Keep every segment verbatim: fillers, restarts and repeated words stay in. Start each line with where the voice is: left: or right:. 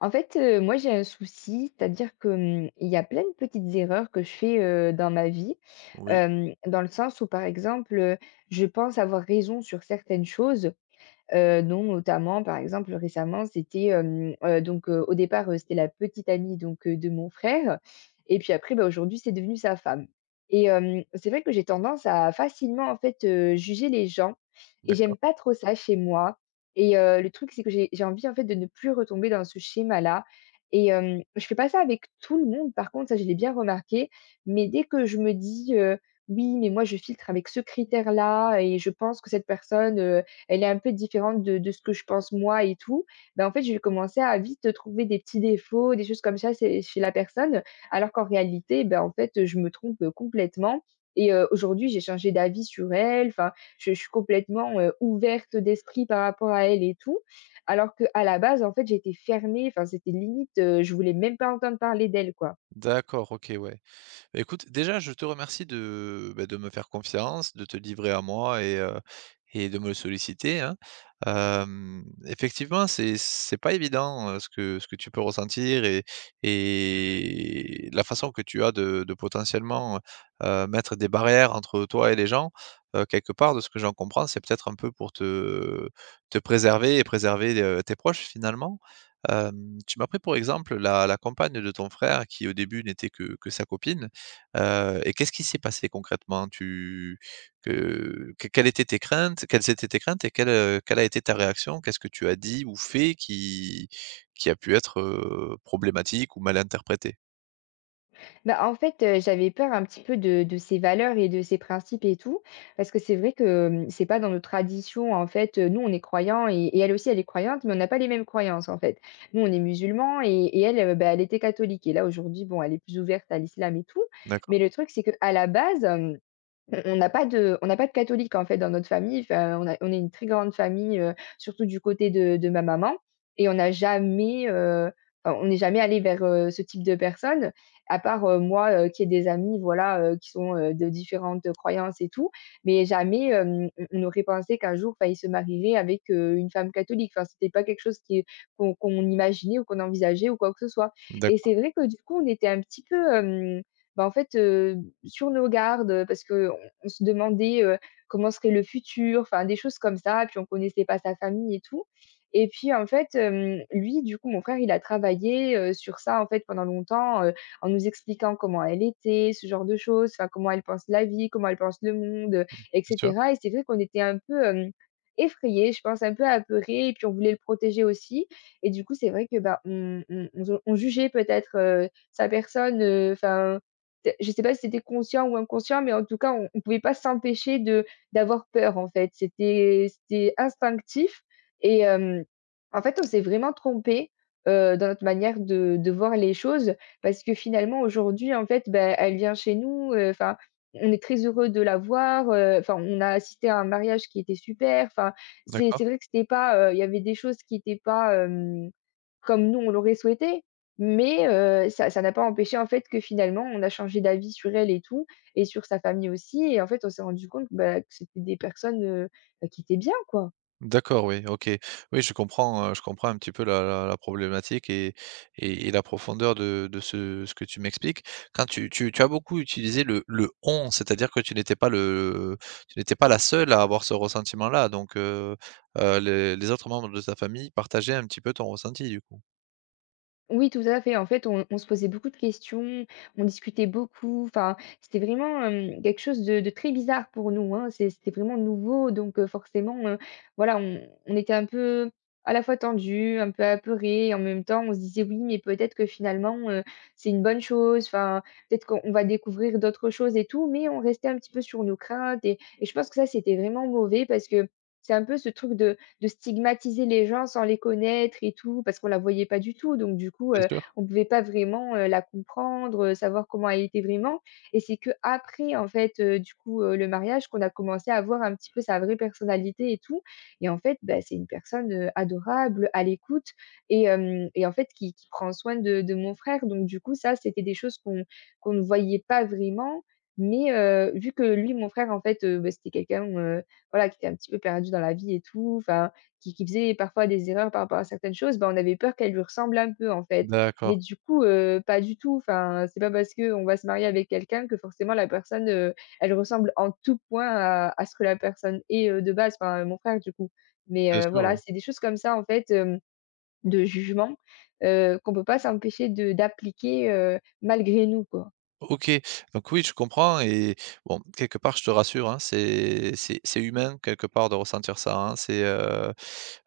left: En fait, heu, moi, j'ai un souci, c'est-à-dire que, mmh, il y a plein de petites erreurs que je fais, heu, dans ma vie,
right: Oui,
left: hem, dans le sens où, par exemple, heu, je pense avoir raison sur certaines choses. Heu, dont notamment, par exemple, récemment, c'était, hem, heu, donc, heu, au départ, heu, c'était la petite amie donc, heu, de mon frère et puis après, bah, aujourd'hui, c'est devenu sa femme. Et hem, c'est vrai que j'ai tendance à facilement, en fait, heu, juger les gens et j'aime
right: d'accord.
left: pas trop ça chez moi. Et heu, le truc, c'est que j'ai j'ai envie, en fait, de ne plus retomber dans ce schéma-là. Et hem, je fais pas ça avec tout le monde, par contre, ça, je l'ai bien remarqué, mais dès que je me dis, heu: «Oui, mais moi, je filtre avec ce critère-là et je pense que cette personne, elle est un peu différente de de ce que je pense moi et tout. Ben en fait, je vais commencer à vite trouver des petits défauts, des choses comme ça c'est chez la personne, alors qu'en réalité, ben en fait, je me trompe, complètement. Et heu, aujourd'hui, j'ai changé d'avis sur elle, enfin, je je suis complètement, heu, ouverte d'esprit par rapport à elle et tout, alors que à la base, en fait, j'étais fermée, enfin, c'était limite, heu, je voulais même pas entendre parler d'elle, quoi.
right: D'accord, OK, ouais. Bah, écoute, déjà, je te remercie de, bah, de me faire confiance, de te livrer à moi et, heu et de me le solliciter, hein. Hem, effectivement, c'est c'est pas évident, heu, ce que ce que tu peux ressentir et et la façon que tu as de de potentiellement, heu, mettre des barrières entre toi et les gens. Heu, quelque part, de ce que j'en comprends, c'est peut-être un peu pour te te préserver et préserver, heu, tes proches, finalement. Hem, tu m'as pris pour exemple la la compagne de ton frère qui, au début, n'était que que sa copine. Heu et qu'est-ce qui s'est passé concrètement? Tu que que Quelles étaient tes craintes, quelles étaient tes craintes et quelle, heu, quelle a été ta réaction? Qu'est-ce que tu as dit ou fait qui qui a pu être, heu, problématique ou mal interprété?
left: Bah, en fait, heu, j'avais peur un petit peu de de ses valeurs et de ses principes et tout, parce que c'est vrai que, mmh, c'est pas dans nos traditions, en fait, heu, nous, on est croyants et et elle aussi, elle est croyante, mais on n'a pas les mêmes croyances, en fait. Nous, on est musulmans et et elle, heu, bah, elle était catholique et là, aujourd'hui, bon, elle est plus ouverte à l'islam et tout,
right: D'accord,
left: mais le truc, c'est qu'à la base, mmh, on on n'a pas de on n'a pas de catholique, en fait, dans notre famille. Enfin, on a on est une très grande famille, heu, surtout du côté de de ma maman et on n'a jamais, heu, enfin, on n'est jamais allé vers, heu, ce type de personnes, à part, heu, moi, heu, qui ai des amis, voilà, heu, qui sont, heu, de différentes croyances et tout. Mais jamais, hem, on on aurait pensé qu'un jour, enfin, ils se marieraient avec, heu, une femme catholique. Enfin, c'était pas quelque chose qui qu'on qu'on imaginait ou qu'on envisageait ou quoi que ce soit. Et
right: d'accord,
left: c'est vrai que, du coup, on était un petit peu, hem, bah, en fait, heu, sur nos gardes, parce qu'on on se demandait, heu, comment serait le futur, enfin des choses comme ça, puis on connaissait pas sa famille et tout. Et puis en fait, hem, lui du coup, mon frère, il a travaillé, heu, sur ça en fait pendant longtemps, heu, en nous expliquant comment elle était, ce genre de choses, enfin comment elle pense la vie, comment elle pense le monde, heu et
right: bien sûr,
left: cetera. Et c'est vrai qu'on était un peu, hem, effrayés, je pense un peu apeurés et puis on voulait le protéger aussi et du coup, c'est vrai que, bah, on on on on jugeait peut-être, heu, sa personne, enfin T je sais pas si c'était conscient ou inconscient, mais en tout cas, on ne pouvait pas s'empêcher de d'avoir peur, en fait. C'était c'était instinctif et hem, en fait, on s'est vraiment trompé, heu, dans notre manière de de voir les choses, parce que finalement, aujourd'hui, en fait, bah, elle vient chez nous, enfin, on est très heureux de la voir, enfin, on a assisté à un mariage qui était super. Enfin, c'est c'est
right: d'accord.
left: vrai que c'était pas, heu, il y avait des choses qui n'étaient pas, hem, comme nous, on l'aurait souhaité, mais heu, ça ça n'a pas empêché en fait que finalement on a changé d'avis sur elle et tout et sur sa famille aussi et en fait on s'est rendu compte, bah, que c'était des personnes, heu, bah, qui étaient bien quoi.
right: D'accord, oui, OK. Oui, je comprends, heu, je comprends un petit peu la la la problématique et et et la profondeur de de ce ce que tu m'expliques. Quand tu tu tu as beaucoup utilisé le le «on», c'est-à-dire que tu n'étais pas le tu n'étais pas la seule à avoir ce ressentiment-là, donc heu heu, les les autres membres de ta famille partageaient un petit peu ton ressenti, du coup?
left: Oui, tout à fait. En fait, on on se posait beaucoup de questions, on discutait beaucoup. Enfin, c'était vraiment, hem, quelque chose de de très bizarre pour nous, hein. C'est c'était vraiment nouveau, donc heu, forcément, heu, voilà, on on était un peu, à la fois tendu, un peu apeuré, et en même temps, on se disait: «Oui, mais peut-être que finalement, heu, c'est une bonne chose. Enfin, peut-être qu'on on va découvrir d'autres choses et tout», mais on restait un petit peu sur nos craintes et et je pense que ça, c'était vraiment mauvais parce que c'est un peu ce truc de de stigmatiser les gens sans les connaître et tout, parce qu'on la voyait pas du tout. Donc du coup,
right: Bien
left: heu,
right: sûr.
left: on pouvait pas vraiment, heu, la comprendre, heu, savoir comment elle était vraiment et c'est que après en fait, heu, du coup, heu, le mariage qu'on a commencé à voir un petit peu sa vraie personnalité et tout et en fait, bah, c'est une personne, heu, adorable, à l'écoute et hem et en fait qui qui prend soin de de mon frère. Donc du coup, ça, c'était des choses qu'on qu'on ne voyait pas vraiment, mais heu, vu que lui, mon frère en fait, heu, bah, c'était quelqu'un, heu, voilà qui était un petit peu perdu dans la vie et tout, enfin qui qui faisait parfois des erreurs par rapport à certaines choses, bah, on avait peur qu'elle lui ressemble un peu, en fait. Mais
right: D'accord.
left: du coup, heu, pas du tout, enfin, c'est pas parce qu'on va se marier avec quelqu'un que forcément la personne, heu, elle ressemble en tout point à à ce que la personne est, heu, de base, enfin, mon frère, du coup. Mais
right: Bien
left: heu,
right: sûr, oui.
left: voilà, c'est des choses comme ça, en fait, hem, de jugement, heu, qu'on peut pas s'empêcher de d'appliquer, heu, malgré nous, quoi.
right: OK, donc oui, je comprends et bon, quelque part, je te rassure, hein, c'est c'est c'est humain, quelque part, de ressentir ça, hein. C'est, heu,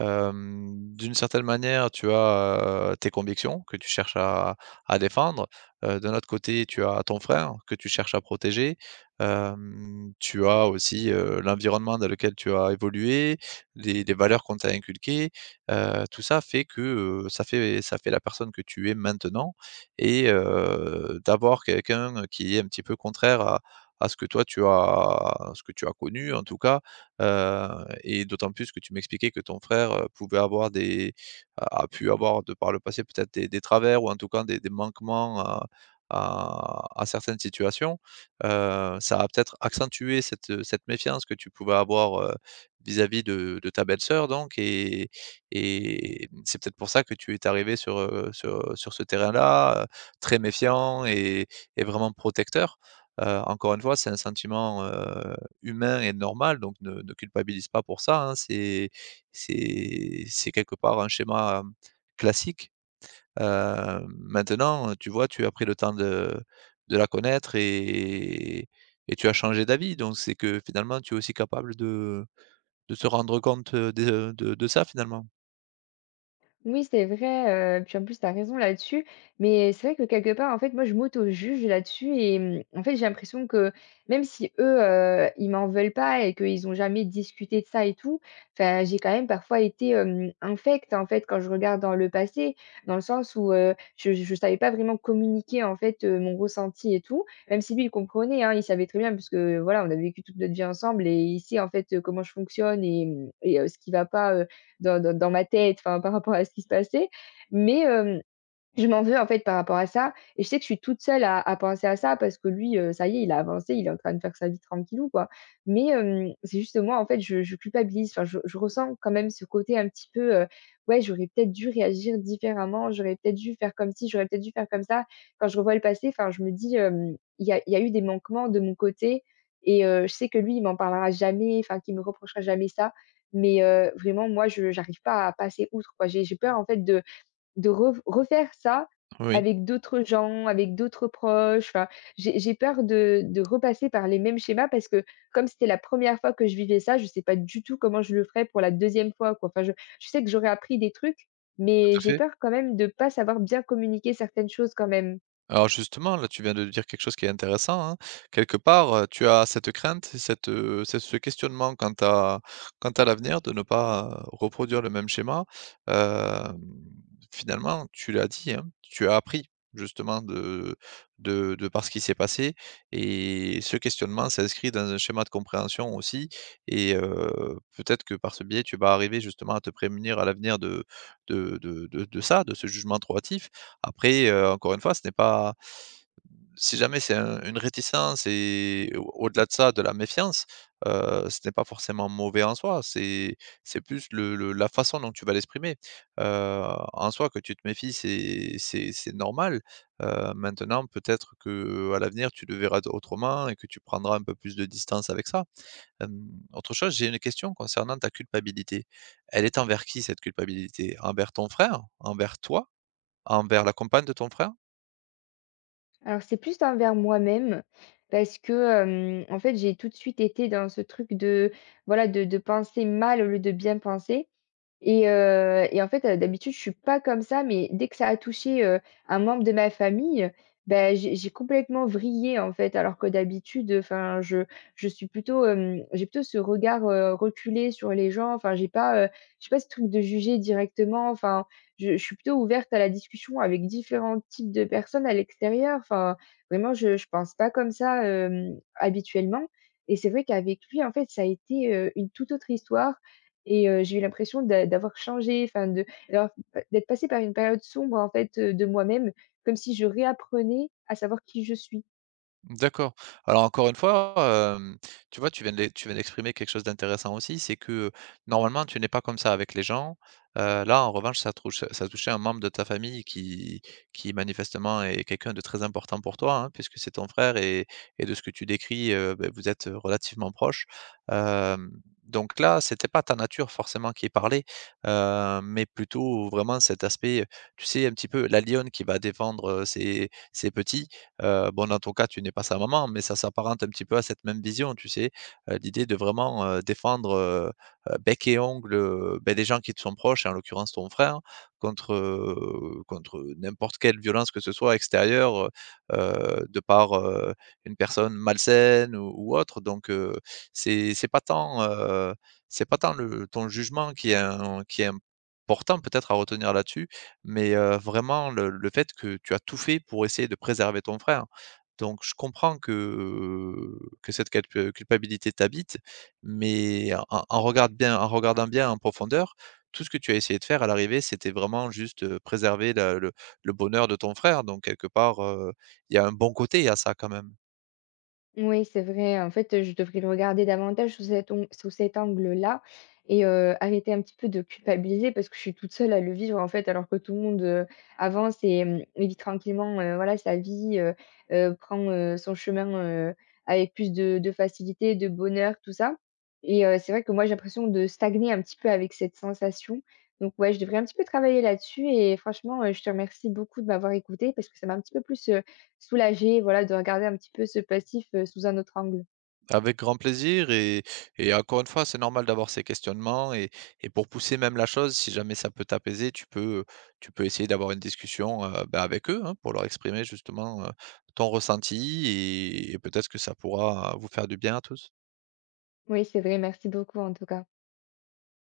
right: hem, d'une certaine manière, tu as, heu, tes convictions que tu cherches à à défendre. Heu, d'un autre côté, tu as ton frère que tu cherches à protéger. Hem, tu as aussi, heu, l'environnement dans lequel tu as évolué, les les valeurs qu'on t'a inculquées. Heu, tout ça fait que, heu, ça fait ça fait la personne que tu es maintenant et heu, d'avoir quelqu'un qui est un petit peu contraire à à ce que toi tu as à ce que tu as connu en tout cas, heu et d'autant plus que tu m'expliquais que ton frère, heu, pouvait avoir des a a pu avoir de par le passé peut-être des des travers ou en tout cas des des manquements à à à certaines situations. Heu, ça a peut-être accentué cette, cette méfiance que tu pouvais avoir, heu, vis-à-vis de de ta belle-sœur donc et et c'est peut-être pour ça que tu es arrivé sur, heu, sur, sur ce terrain-là, très méfiant et et vraiment protecteur. Heu, encore une fois, c'est un sentiment, heu, humain et normal, donc ne ne culpabilise pas pour ça, hein. C'est c'est c'est quelque part un schéma, hem, classique. Heu, maintenant, tu vois, tu as pris le temps de de la connaître et et tu as changé d'avis, donc c'est que finalement tu es aussi capable de de te rendre compte, de de de ça, finalement.
left: Oui, c'est vrai, heu, puis en plus tu as raison là-dessus, mais c'est vrai que quelque part, en fait, moi je m'auto-juge là-dessus et mmh, en fait, j'ai l'impression que même si eux, heu, ils m'en veulent pas et qu'ils ont jamais discuté de ça et tout, enfin, j'ai quand même parfois été, hem, infecte, en fait, quand je regarde dans le passé. Dans le sens où, heu, je je savais pas vraiment communiquer, en fait, heu, mon ressenti et tout, même si lui il comprenait, hein, il savait très bien parce que, voilà, on a vécu toute notre vie ensemble et il sait, en fait, heu, comment je fonctionne et mmh et heu, ce qui va pas, dans, dans, dans ma tête, enfin, par rapport à ce qui se passait. Mais, euh, je m'en veux en fait par rapport à ça et je sais que je suis toute seule à à penser à ça parce que lui, heu, ça y est, il a avancé, il est en train de faire sa vie tranquillou, quoi. Mais, hem, c'est juste moi, en fait, je je culpabilise, enfin je je ressens quand même ce côté un petit peu, heu, ouais, j'aurais peut-être dû réagir différemment, j'aurais peut-être dû faire comme ci, j'aurais peut-être dû faire comme ça. Quand je revois le passé, enfin, je me dis, hem, il y a il y a eu des manquements de mon côté et heu, je sais que lui, il m'en parlera jamais, enfin qu'il me reprochera jamais ça. Mais, heu, vraiment moi, je j'arrive pas à passer outre, quoi. J'ai j'ai peur en fait de de rev refaire ça
right: Oui,
left: avec d'autres gens, avec d'autres proches, enfin, j'ai j'ai peur de de repasser par les mêmes schémas parce que comme c'était la première fois que je vivais ça, je ne sais pas du tout comment je le ferais pour la deuxième fois, quoi. Enfin, je je sais que j'aurais appris des trucs,
right: tout
left: mais
right: à
left: j'ai
right: fait.
left: peur quand même de ne pas savoir bien communiquer certaines choses quand même.
right: Alors justement, là, tu viens de dire quelque chose qui est intéressant, hein. Quelque part, heu, tu as cette crainte, cette, heu, ce ce questionnement quant à quant à l'avenir de ne pas euh, reproduire le même schéma. Hem, Finalement, tu l'as dit, hein, tu as appris justement de de de par ce qui s'est passé et ce questionnement s'inscrit dans un schéma de compréhension aussi et heu, peut-être que par ce biais, tu vas arriver justement à te prémunir à l'avenir de de de de de ça, de ce jugement trop hâtif après, heu, encore une fois, ce n'est pas si jamais c'est un une réticence et au au-delà de ça, de la méfiance, heu, ce n'est pas forcément mauvais en soi. C'est c'est plus le le la façon dont tu vas l'exprimer. Heu, En soi, que tu te méfies, c'est c'est c'est normal. Heu, maintenant, peut-être que à l'avenir, tu le verras d autrement et que tu prendras un peu plus de distance avec ça. Hem, Autre chose, j'ai une question concernant ta culpabilité. Elle est envers qui, cette culpabilité? Envers ton frère? Envers toi? Envers la compagne de ton frère?
left: Alors c'est plus envers moi-même parce que, hem, en fait, j'ai tout de suite été dans ce truc de, voilà, de de penser mal au lieu de bien penser. Et heu et en fait, heu, d'habitude, je suis pas comme ça, mais dès que ça a touché, heu, un membre de ma famille, ben j'ai j'ai complètement vrillé, en fait. Alors que d'habitude, enfin, je je suis plutôt, hem, j'ai plutôt ce regard, heu, reculé sur les gens. Enfin, j'ai pas, heu, j'ai pas ce truc de juger directement. Enfin, je je suis plutôt ouverte à la discussion avec différents types de personnes à l'extérieur. Enfin, vraiment, je je pense pas comme ça, hem, habituellement et c'est vrai qu'avec lui, en fait, ça a été, heu, une toute autre histoire. Et heu, j'ai eu l'impression d'a d'avoir changé, enfin de d'avoir d'être passée par une période sombre en fait, heu, de moi-même, comme si je réapprenais à savoir qui je suis.
right: D'accord. Alors encore une fois, hem, tu vois, tu viens d'e tu viens d'exprimer quelque chose d'intéressant aussi, c'est que, heu, normalement tu n'es pas comme ça avec les gens. Heu, là en revanche ça trouche ça touchait un membre de ta famille qui qui manifestement est quelqu'un de très important pour toi, hein, puisque c'est ton frère et et de ce que tu décris, heu, beh, vous êtes relativement proches. Hem, donc là, c'était pas ta nature forcément qui est parlée, heu, mais plutôt vraiment cet aspect, tu sais, un petit peu la lionne qui va défendre, heu, ses ses petits. Heu, bon, dans ton cas, tu n'es pas sa maman, mais ça s'apparente un petit peu à cette même vision, tu sais? Heu, l'idée de vraiment, heu, défendre, heu heu, bec et ongles, heu, beh, les gens qui te sont proches et en l'occurrence ton frère contre, heu, contre n'importe quelle violence que ce soit extérieure, heu de par, heu, une personne malsaine ou ou autre, donc heu, c'est c'est pas tant, heu, c'est pas tant le ton jugement qui est im qui est important peut-être à retenir là-dessus mais heu, vraiment le le fait que tu as tout fait pour essayer de préserver ton frère. Donc je comprends que, heu, que cette calp culpabilité t'habite, mais en en en regarde bien en regardant bien en profondeur, tout ce que tu as essayé de faire à l'arrivée, c'était vraiment juste, heu, préserver la le le bonheur de ton frère, donc quelque part, heu, il y a un bon côté à ça quand même.
left: Oui, c'est vrai. En fait, je devrais le regarder davantage sous cet ong sous cet angle-là et heu, arrêter un petit peu de culpabiliser parce que je suis toute seule à le vivre, en fait, alors que tout le monde, heu, avance et mmh et vit tranquillement, heu, voilà, sa vie, heu heu, prend, heu, son chemin, heu, avec plus de de facilité, de bonheur, tout ça et heu, c'est vrai que moi, j'ai l'impression de stagner un petit peu avec cette sensation. Donc ouais, je devrais un petit peu travailler là-dessus et franchement, heu, je te remercie beaucoup de m'avoir écoutée parce que ça m'a un petit peu plus, heu soulagée, voilà, de regarder un petit peu ce passif, heu, sous un autre angle.
right: Avec grand plaisir et et encore une fois, c'est normal d'avoir ces questionnements et et pour pousser même la chose, si jamais ça peut t'apaiser, tu peux, tu peux essayer d'avoir une discussion, heu, bah, avec eux, hein, pour leur exprimer justement, heu, ton ressenti et et peut-être que ça pourra vous faire du bien à tous.
left: Oui, c'est vrai, merci beaucoup en tout cas.